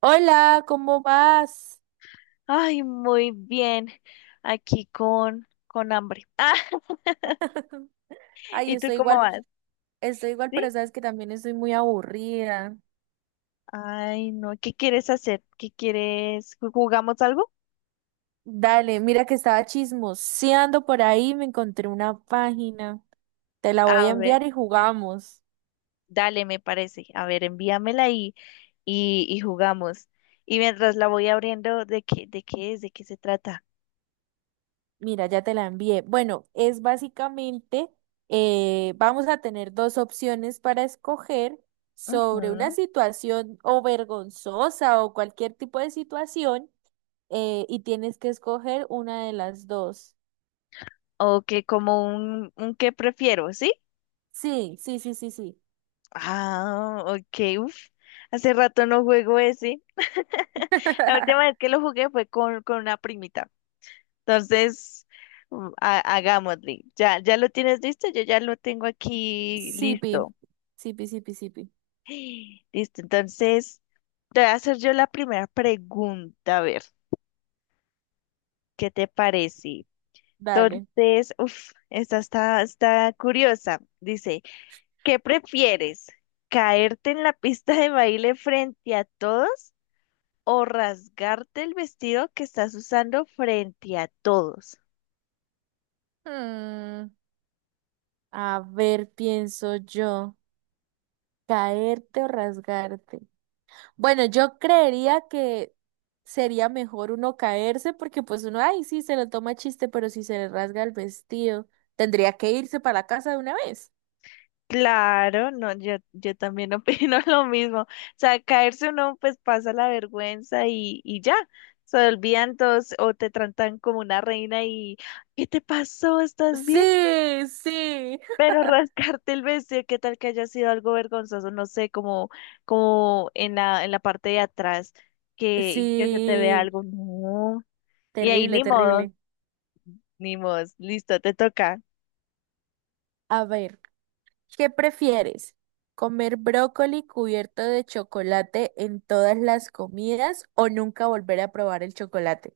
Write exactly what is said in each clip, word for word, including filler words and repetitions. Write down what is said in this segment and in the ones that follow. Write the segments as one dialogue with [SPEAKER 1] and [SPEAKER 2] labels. [SPEAKER 1] Hola, ¿cómo vas?
[SPEAKER 2] Ay, muy bien. Aquí con, con hambre. Ah,
[SPEAKER 1] Ay,
[SPEAKER 2] ¿y tú
[SPEAKER 1] estoy
[SPEAKER 2] cómo
[SPEAKER 1] igual,
[SPEAKER 2] vas?
[SPEAKER 1] estoy igual,
[SPEAKER 2] ¿Sí?
[SPEAKER 1] pero sabes que también estoy muy aburrida.
[SPEAKER 2] Ay, no. ¿Qué quieres hacer? ¿Qué quieres? ¿Ju- ¿Jugamos algo?
[SPEAKER 1] Dale, mira que estaba chismoseando por ahí, me encontré una página. Te la voy a
[SPEAKER 2] A ver,
[SPEAKER 1] enviar y jugamos.
[SPEAKER 2] dale, me parece. A ver, envíamela y, y, y jugamos. Y mientras la voy abriendo, ¿de qué, de qué es? ¿De qué se trata?
[SPEAKER 1] Mira, ya te la envié. Bueno, es básicamente, eh, vamos a tener dos opciones para escoger sobre una
[SPEAKER 2] Ujú.
[SPEAKER 1] situación o vergonzosa o cualquier tipo de situación, eh, y tienes que escoger una de las dos.
[SPEAKER 2] O que como un, un qué prefiero, ¿sí?
[SPEAKER 1] Sí, sí, sí, sí, sí.
[SPEAKER 2] Ah, ok, uf. Hace rato no juego ese. La última vez que lo jugué fue con, con una primita. Entonces, mm, ha- hagámosle. Ya, ya lo tienes listo, yo ya lo tengo aquí
[SPEAKER 1] Sipi,
[SPEAKER 2] listo.
[SPEAKER 1] sipi, sipi, sipi.
[SPEAKER 2] Listo, entonces, te voy a hacer yo la primera pregunta, a ver, ¿qué te parece?
[SPEAKER 1] Dale.
[SPEAKER 2] Entonces, uff, esta está, está curiosa. Dice, ¿qué prefieres? ¿Caerte en la pista de baile frente a todos o rasgarte el vestido que estás usando frente a todos?
[SPEAKER 1] Mm, a ver, pienso yo, caerte o rasgarte. Bueno, yo creería que sería mejor uno caerse porque pues uno, ay, sí, se lo toma chiste, pero si se le rasga el vestido, tendría que irse para la casa de una vez.
[SPEAKER 2] Claro, no, yo, yo también opino lo mismo. O sea, caerse uno pues pasa la vergüenza y, y ya, se olvidan todos o te tratan como una reina y ¿qué te pasó? ¿Estás bien?
[SPEAKER 1] Sí, sí.
[SPEAKER 2] Pero rascarte el vestido, ¿qué tal que haya sido algo vergonzoso? No sé, como, como en la, en la parte de atrás, que, que se te vea
[SPEAKER 1] Sí,
[SPEAKER 2] algo. No. Y ahí
[SPEAKER 1] terrible,
[SPEAKER 2] ni modo,
[SPEAKER 1] terrible.
[SPEAKER 2] ni modo, listo, te toca.
[SPEAKER 1] A ver. ¿Qué prefieres? ¿Comer brócoli cubierto de chocolate en todas las comidas o nunca volver a probar el chocolate?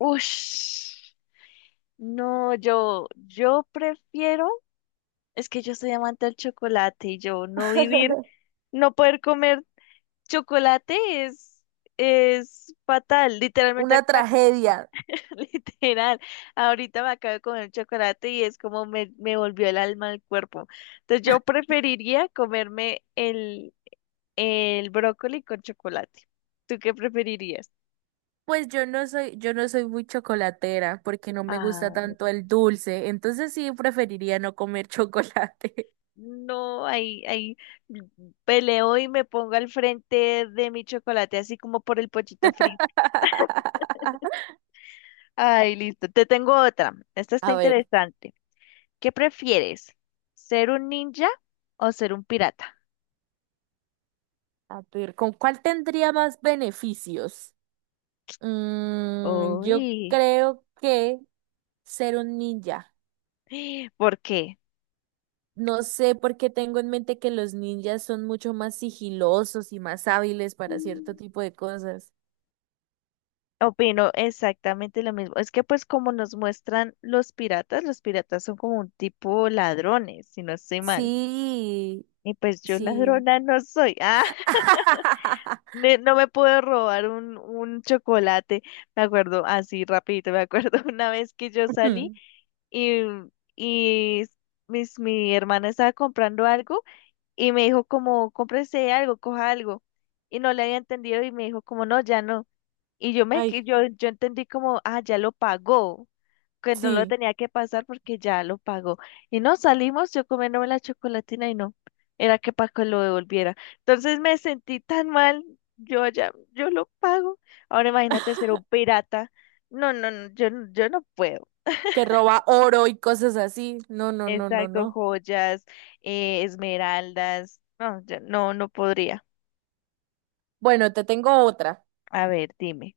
[SPEAKER 2] Ush. No, yo, yo prefiero. Es que yo soy amante del chocolate y yo no vivir, no poder comer chocolate es, es fatal. Literalmente,
[SPEAKER 1] Una
[SPEAKER 2] ac- me
[SPEAKER 1] tragedia.
[SPEAKER 2] ac- literal. Ahorita me acabo de comer chocolate y es como me, me volvió el alma al cuerpo. Entonces yo preferiría comerme el, el brócoli con chocolate. ¿Tú qué preferirías?
[SPEAKER 1] Pues yo no soy, yo no soy muy chocolatera porque no me gusta
[SPEAKER 2] Ah,
[SPEAKER 1] tanto el dulce, entonces sí preferiría no comer chocolate.
[SPEAKER 2] no, ahí, ahí peleo y me pongo al frente de mi chocolate, así como por el pochito frito. Ay, listo. Te tengo otra. Esta está
[SPEAKER 1] A ver,
[SPEAKER 2] interesante. ¿Qué prefieres? ¿Ser un ninja o ser un pirata?
[SPEAKER 1] a ver, ¿con cuál tendría más beneficios? Mm, yo
[SPEAKER 2] Uy,
[SPEAKER 1] creo que ser un ninja.
[SPEAKER 2] ¿por qué?
[SPEAKER 1] No sé por qué tengo en mente que los ninjas son mucho más sigilosos y más hábiles para cierto
[SPEAKER 2] Mm.
[SPEAKER 1] tipo de cosas.
[SPEAKER 2] Opino exactamente lo mismo. Es que pues como nos muestran los piratas, los piratas son como un tipo ladrones, si no estoy mal.
[SPEAKER 1] Sí,
[SPEAKER 2] Y pues yo
[SPEAKER 1] sí.
[SPEAKER 2] ladrona no soy. Ah, ne- no me puedo robar un, un chocolate. Me acuerdo, así rapidito, me acuerdo una vez que yo salí. y, y mis, mi hermana estaba comprando algo y me dijo como, cómprese algo, coja algo. Y no le había entendido y me dijo como, no, ya no. Y yo me,
[SPEAKER 1] Ay,
[SPEAKER 2] que- yo, yo entendí como, ah, ya lo pagó, que no lo
[SPEAKER 1] sí,
[SPEAKER 2] tenía que pasar porque ya lo pagó. Y no salimos, yo comiéndome la chocolatina y no, era que Paco lo devolviera. Entonces me sentí tan mal, yo ya, yo lo pago. Ahora imagínate ser un pirata. No, no, no, yo, no- yo no puedo.
[SPEAKER 1] que roba oro y cosas así. No, no, no, no,
[SPEAKER 2] Exacto,
[SPEAKER 1] no.
[SPEAKER 2] joyas, eh, esmeraldas. No, ya- no, no podría.
[SPEAKER 1] Bueno, te tengo otra.
[SPEAKER 2] A ver, dime.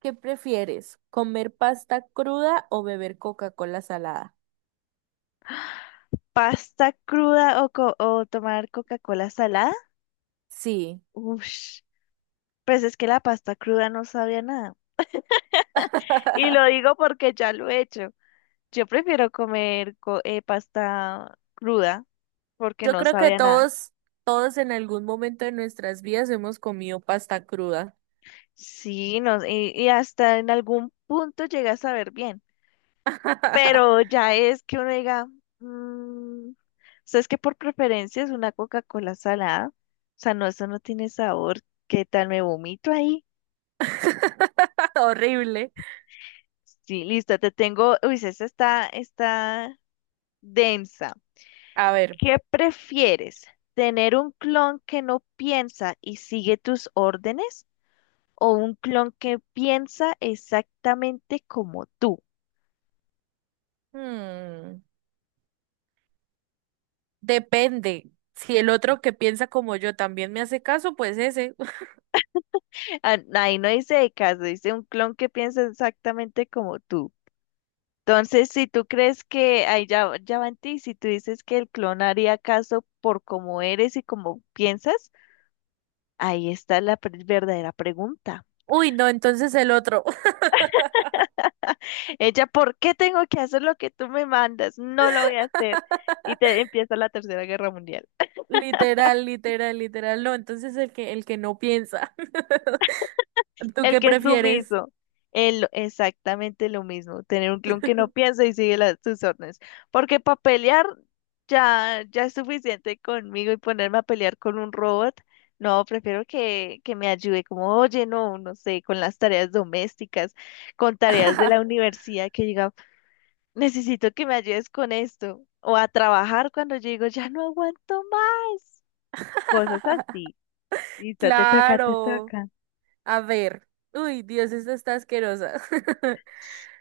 [SPEAKER 1] ¿Qué prefieres? ¿Comer pasta cruda o beber Coca-Cola salada?
[SPEAKER 2] ¿Pasta cruda o, co- o tomar Coca-Cola salada?
[SPEAKER 1] Sí.
[SPEAKER 2] Ush, pues es que la pasta cruda no sabía a nada. Y lo digo porque ya lo he hecho. Yo prefiero comer co- eh, pasta cruda porque
[SPEAKER 1] Yo
[SPEAKER 2] no
[SPEAKER 1] creo que
[SPEAKER 2] sabía nada.
[SPEAKER 1] todos, todos en algún momento de nuestras vidas hemos comido pasta cruda.
[SPEAKER 2] Sí, no, y, y hasta en algún punto llega a saber bien. Pero ya es que uno diga, "Mm, o sea, es que por preferencia es una Coca-Cola salada. O sea, no, eso no tiene sabor. ¿Qué tal? ¿Me vomito ahí?
[SPEAKER 1] Horrible.
[SPEAKER 2] Sí, listo, te tengo. Uy, esa está, está densa.
[SPEAKER 1] A ver,
[SPEAKER 2] ¿Qué prefieres? ¿Tener un clon que no piensa y sigue tus órdenes? ¿O un clon que piensa exactamente como tú?
[SPEAKER 1] hmm, depende. Si el otro que piensa como yo también me hace caso, pues ese.
[SPEAKER 2] Ah, ahí no dice de caso, dice un clon que piensa exactamente como tú. Entonces, si tú crees que ahí ya, ya va en ti, si tú dices que el clon haría caso por cómo eres y cómo piensas, ahí está la pre- verdadera pregunta.
[SPEAKER 1] Uy, no, entonces el otro.
[SPEAKER 2] Ella, ¿por qué tengo que hacer lo que tú me mandas? No lo voy a hacer. Y te empieza la Tercera Guerra Mundial.
[SPEAKER 1] Literal, literal, literal. No, entonces el que, el que no piensa. ¿Tú
[SPEAKER 2] El
[SPEAKER 1] qué
[SPEAKER 2] que es
[SPEAKER 1] prefieres?
[SPEAKER 2] sumiso. El, exactamente lo mismo. Tener un clon que no piensa y sigue las, sus órdenes. Porque para pelear ya, ya es suficiente conmigo y ponerme a pelear con un robot. No, prefiero que, que me ayude como, oye, no, no sé, con las tareas domésticas, con tareas de la universidad, que diga, necesito que me ayudes con esto. O a trabajar cuando yo digo, ya no aguanto más. Cosas así. Listo, te toca, te
[SPEAKER 1] Claro.
[SPEAKER 2] toca.
[SPEAKER 1] A ver. Uy, Dios, esta está asquerosa.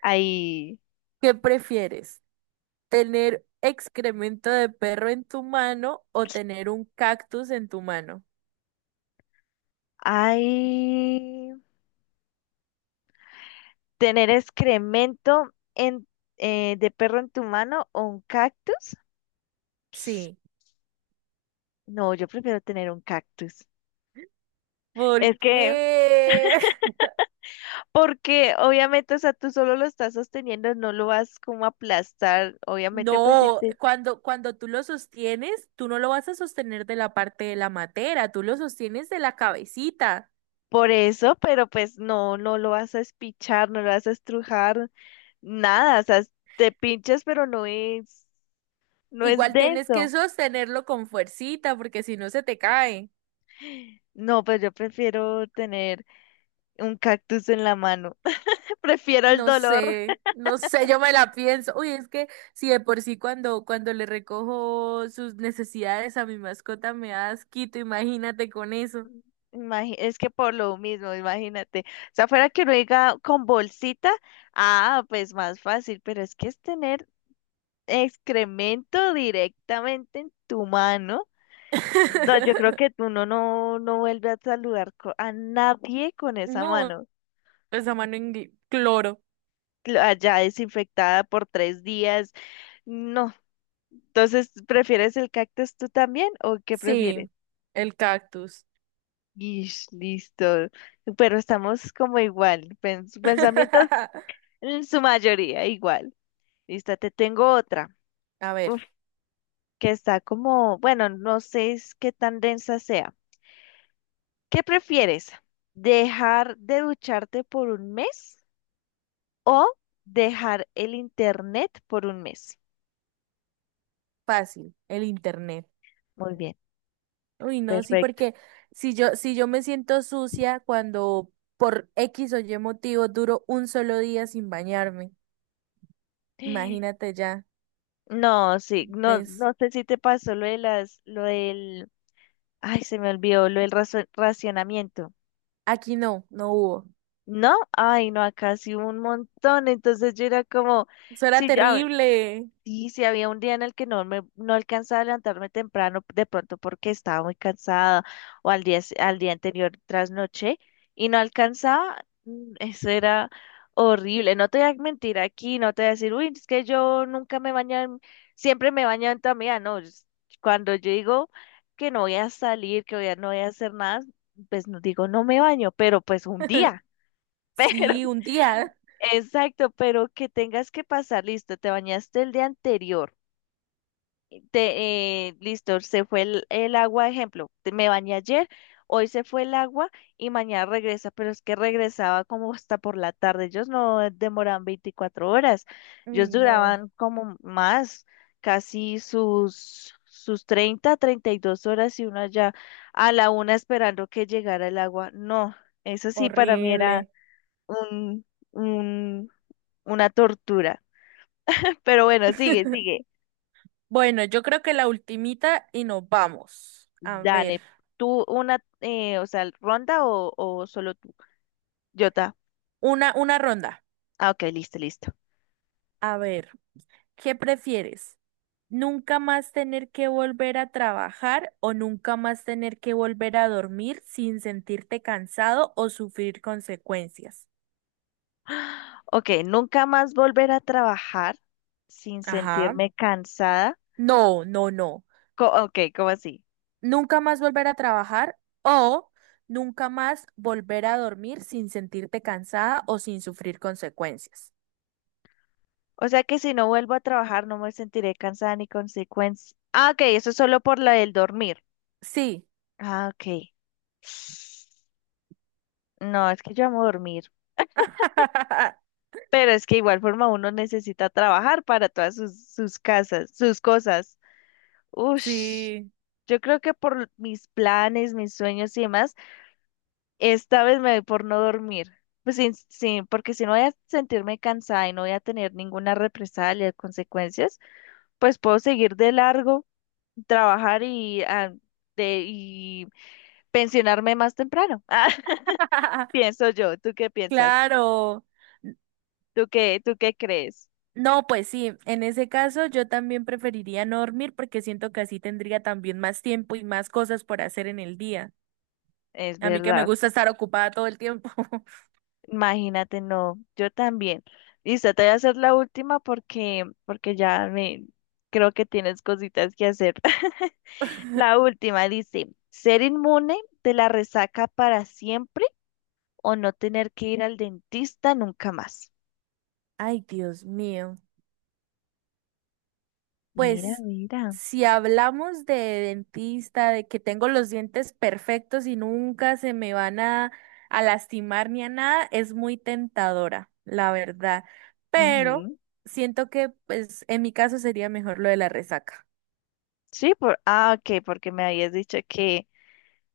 [SPEAKER 2] Ahí.
[SPEAKER 1] ¿Qué prefieres? ¿Tener excremento de perro en tu mano o tener un cactus en tu mano?
[SPEAKER 2] Ay, tener excremento en, eh, de perro en tu mano o un cactus.
[SPEAKER 1] Sí.
[SPEAKER 2] No, yo prefiero tener un cactus.
[SPEAKER 1] ¿Por
[SPEAKER 2] Es que,
[SPEAKER 1] qué?
[SPEAKER 2] porque obviamente, o sea, tú solo lo estás sosteniendo, no lo vas como a aplastar. Obviamente, pues sí
[SPEAKER 1] No,
[SPEAKER 2] te-
[SPEAKER 1] cuando, cuando tú lo sostienes, tú no lo vas a sostener de la parte de la matera, tú lo sostienes de la cabecita.
[SPEAKER 2] por eso, pero pues no, no lo vas a espichar, no lo vas a estrujar, nada. O sea, es- te pinchas, pero no es, no es
[SPEAKER 1] Igual tienes que
[SPEAKER 2] denso.
[SPEAKER 1] sostenerlo con fuercita porque si no se te cae.
[SPEAKER 2] No, pues yo prefiero tener un cactus en la mano. Prefiero el
[SPEAKER 1] No
[SPEAKER 2] dolor.
[SPEAKER 1] sé, no sé, yo me la pienso. Uy, es que si de por sí cuando, cuando le recojo sus necesidades a mi mascota me da asquito, imagínate con eso.
[SPEAKER 2] Imagi- Es que por lo mismo, imagínate. O sea, fuera que uno diga con bolsita, ah, pues más fácil, pero es que es tener excremento directamente en tu mano. No, yo creo que tú no, no, no vuelves a saludar co- a nadie con esa
[SPEAKER 1] No,
[SPEAKER 2] mano
[SPEAKER 1] esa mano en gui- cloro.
[SPEAKER 2] cl- allá desinfectada por tres días. No. Entonces, ¿prefieres el cactus tú también o qué
[SPEAKER 1] Sí,
[SPEAKER 2] prefieres?
[SPEAKER 1] el cactus.
[SPEAKER 2] Ish, listo. Pero estamos como igual. Pensamientos. En su mayoría, igual. Listo, te tengo otra.
[SPEAKER 1] A
[SPEAKER 2] Uf,
[SPEAKER 1] ver,
[SPEAKER 2] que está como, bueno, no sé es qué tan densa sea. ¿Qué prefieres? ¿Dejar de ducharte por un mes o dejar el internet por un mes?
[SPEAKER 1] fácil, el internet.
[SPEAKER 2] Muy bien,
[SPEAKER 1] Uy, no, sí,
[SPEAKER 2] perfecto.
[SPEAKER 1] porque si yo, si yo me siento sucia cuando por X o Y motivo duro un solo día sin bañarme, imagínate ya,
[SPEAKER 2] No, sí, no,
[SPEAKER 1] ¿ves?
[SPEAKER 2] no sé si te pasó lo de las, lo del, ay, se me olvidó, lo del razo- racionamiento.
[SPEAKER 1] Aquí no, no hubo.
[SPEAKER 2] No, ay, no, acá sí hubo un montón. Entonces yo era como,
[SPEAKER 1] Eso era
[SPEAKER 2] sí, ya.
[SPEAKER 1] terrible.
[SPEAKER 2] Sí, sí, había un día en el que no me, no alcanzaba a levantarme temprano, de pronto porque estaba muy cansada, o al día, s- al día anterior trasnoché, y no alcanzaba, mm, eso era horrible, no te voy a mentir aquí, no te voy a decir, uy, es que yo nunca me baño, en- siempre me baño en toda mi vida", no, es- cuando yo digo que no voy a salir, que voy a- no voy a hacer nada, pues no digo no me baño, pero pues un día, pero,
[SPEAKER 1] Sí, un día.
[SPEAKER 2] exacto, pero que tengas que pasar, listo, te bañaste el día anterior te- eh, listo, se fue el, el agua, ejemplo, te- me bañé ayer, hoy se fue el agua y mañana regresa, pero es que regresaba como hasta por la tarde, ellos no demoraban veinticuatro horas,
[SPEAKER 1] Uy,
[SPEAKER 2] ellos
[SPEAKER 1] no,
[SPEAKER 2] duraban como más, casi sus, sus treinta, treinta y dos horas y uno allá a la una esperando que llegara el agua. No, eso sí para mí era
[SPEAKER 1] horrible.
[SPEAKER 2] un, un, una tortura, pero bueno, sigue, sigue.
[SPEAKER 1] Bueno, yo creo que la ultimita y nos vamos. A ver,
[SPEAKER 2] Dale, tú una, eh, o sea, ronda o, o solo tú. Jota.
[SPEAKER 1] una, una ronda.
[SPEAKER 2] Ah, ok, listo, listo.
[SPEAKER 1] A ver, ¿qué prefieres? ¿Nunca más tener que volver a trabajar o nunca más tener que volver a dormir sin sentirte cansado o sufrir consecuencias?
[SPEAKER 2] Ok, nunca más volver a trabajar sin
[SPEAKER 1] Ajá.
[SPEAKER 2] sentirme cansada.
[SPEAKER 1] No, no, no.
[SPEAKER 2] Co- ok, ¿cómo así?
[SPEAKER 1] Nunca más volver a trabajar o nunca más volver a dormir sin sentirte cansada o sin sufrir consecuencias.
[SPEAKER 2] O sea que si no vuelvo a trabajar no me sentiré cansada ni consecuencia. Ah, ok, eso es solo por la del dormir.
[SPEAKER 1] Sí,
[SPEAKER 2] Ah, ok. No, es que yo amo dormir. Pero es que igual forma uno necesita trabajar para todas sus, sus casas, sus cosas. Ush,
[SPEAKER 1] sí,
[SPEAKER 2] yo creo que por mis planes, mis sueños y demás, esta vez me doy por no dormir. Pues sin, sin- porque si no voy a sentirme cansada y no voy a tener ninguna represalia, consecuencias, pues puedo seguir de largo, trabajar y, ah, de, y pensionarme más temprano. Ah, pienso yo. ¿Tú qué piensas?
[SPEAKER 1] claro. N-
[SPEAKER 2] ¿Tú qué, tú qué crees?
[SPEAKER 1] No, pues sí, en ese caso yo también preferiría no dormir porque siento que así tendría también más tiempo y más cosas por hacer en el día.
[SPEAKER 2] Es
[SPEAKER 1] A mí que me
[SPEAKER 2] verdad.
[SPEAKER 1] gusta estar ocupada todo el tiempo.
[SPEAKER 2] Imagínate, no, yo también. Listo, te voy a hacer la última porque, porque ya me creo que tienes cositas que hacer. La última dice, ¿ser inmune de la resaca para siempre o no tener que ir al dentista nunca más?
[SPEAKER 1] Ay, Dios mío.
[SPEAKER 2] Mira,
[SPEAKER 1] Pues
[SPEAKER 2] mira.
[SPEAKER 1] si hablamos de dentista, de que tengo los dientes perfectos y nunca se me van a, a lastimar ni a nada, es muy tentadora, la verdad. Pero
[SPEAKER 2] Ujú.
[SPEAKER 1] siento que pues en mi caso sería mejor lo de la resaca,
[SPEAKER 2] Sí, por, ah, ok, porque me habías dicho que,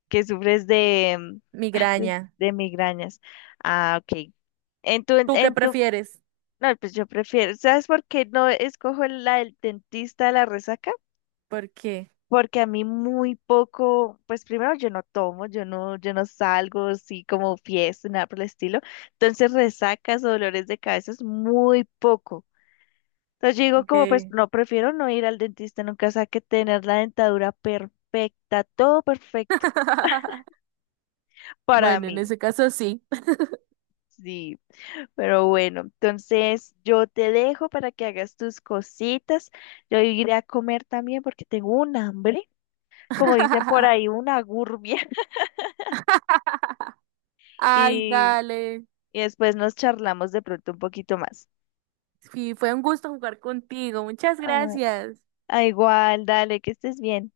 [SPEAKER 2] que sufres de, mm, ay, de,
[SPEAKER 1] migraña.
[SPEAKER 2] de migrañas. Ah, ok. En tu,
[SPEAKER 1] ¿Tú qué
[SPEAKER 2] en tu
[SPEAKER 1] prefieres?
[SPEAKER 2] No, pues yo prefiero, ¿sabes por qué no escojo la del dentista de la resaca?
[SPEAKER 1] ¿Por qué?
[SPEAKER 2] Porque a mí muy poco, pues primero yo no tomo, yo no, yo no salgo así como fiesta, nada por el estilo. Entonces resacas o dolores de cabeza es muy poco. Entonces yo digo como, pues
[SPEAKER 1] Okay.
[SPEAKER 2] no, prefiero no ir al dentista nunca, o sea, que tener la dentadura perfecta, todo perfecto para
[SPEAKER 1] Bueno, en
[SPEAKER 2] mí.
[SPEAKER 1] ese caso sí.
[SPEAKER 2] Sí. Pero bueno, entonces yo te dejo para que hagas tus cositas. Yo iré a comer también porque tengo un hambre, como dicen por ahí, una gurbia.
[SPEAKER 1] Ay,
[SPEAKER 2] Y,
[SPEAKER 1] dale.
[SPEAKER 2] y después nos charlamos de pronto un poquito más.
[SPEAKER 1] Sí, fue un gusto jugar contigo. Muchas
[SPEAKER 2] Ah,
[SPEAKER 1] gracias.
[SPEAKER 2] ah, igual, dale, que estés bien.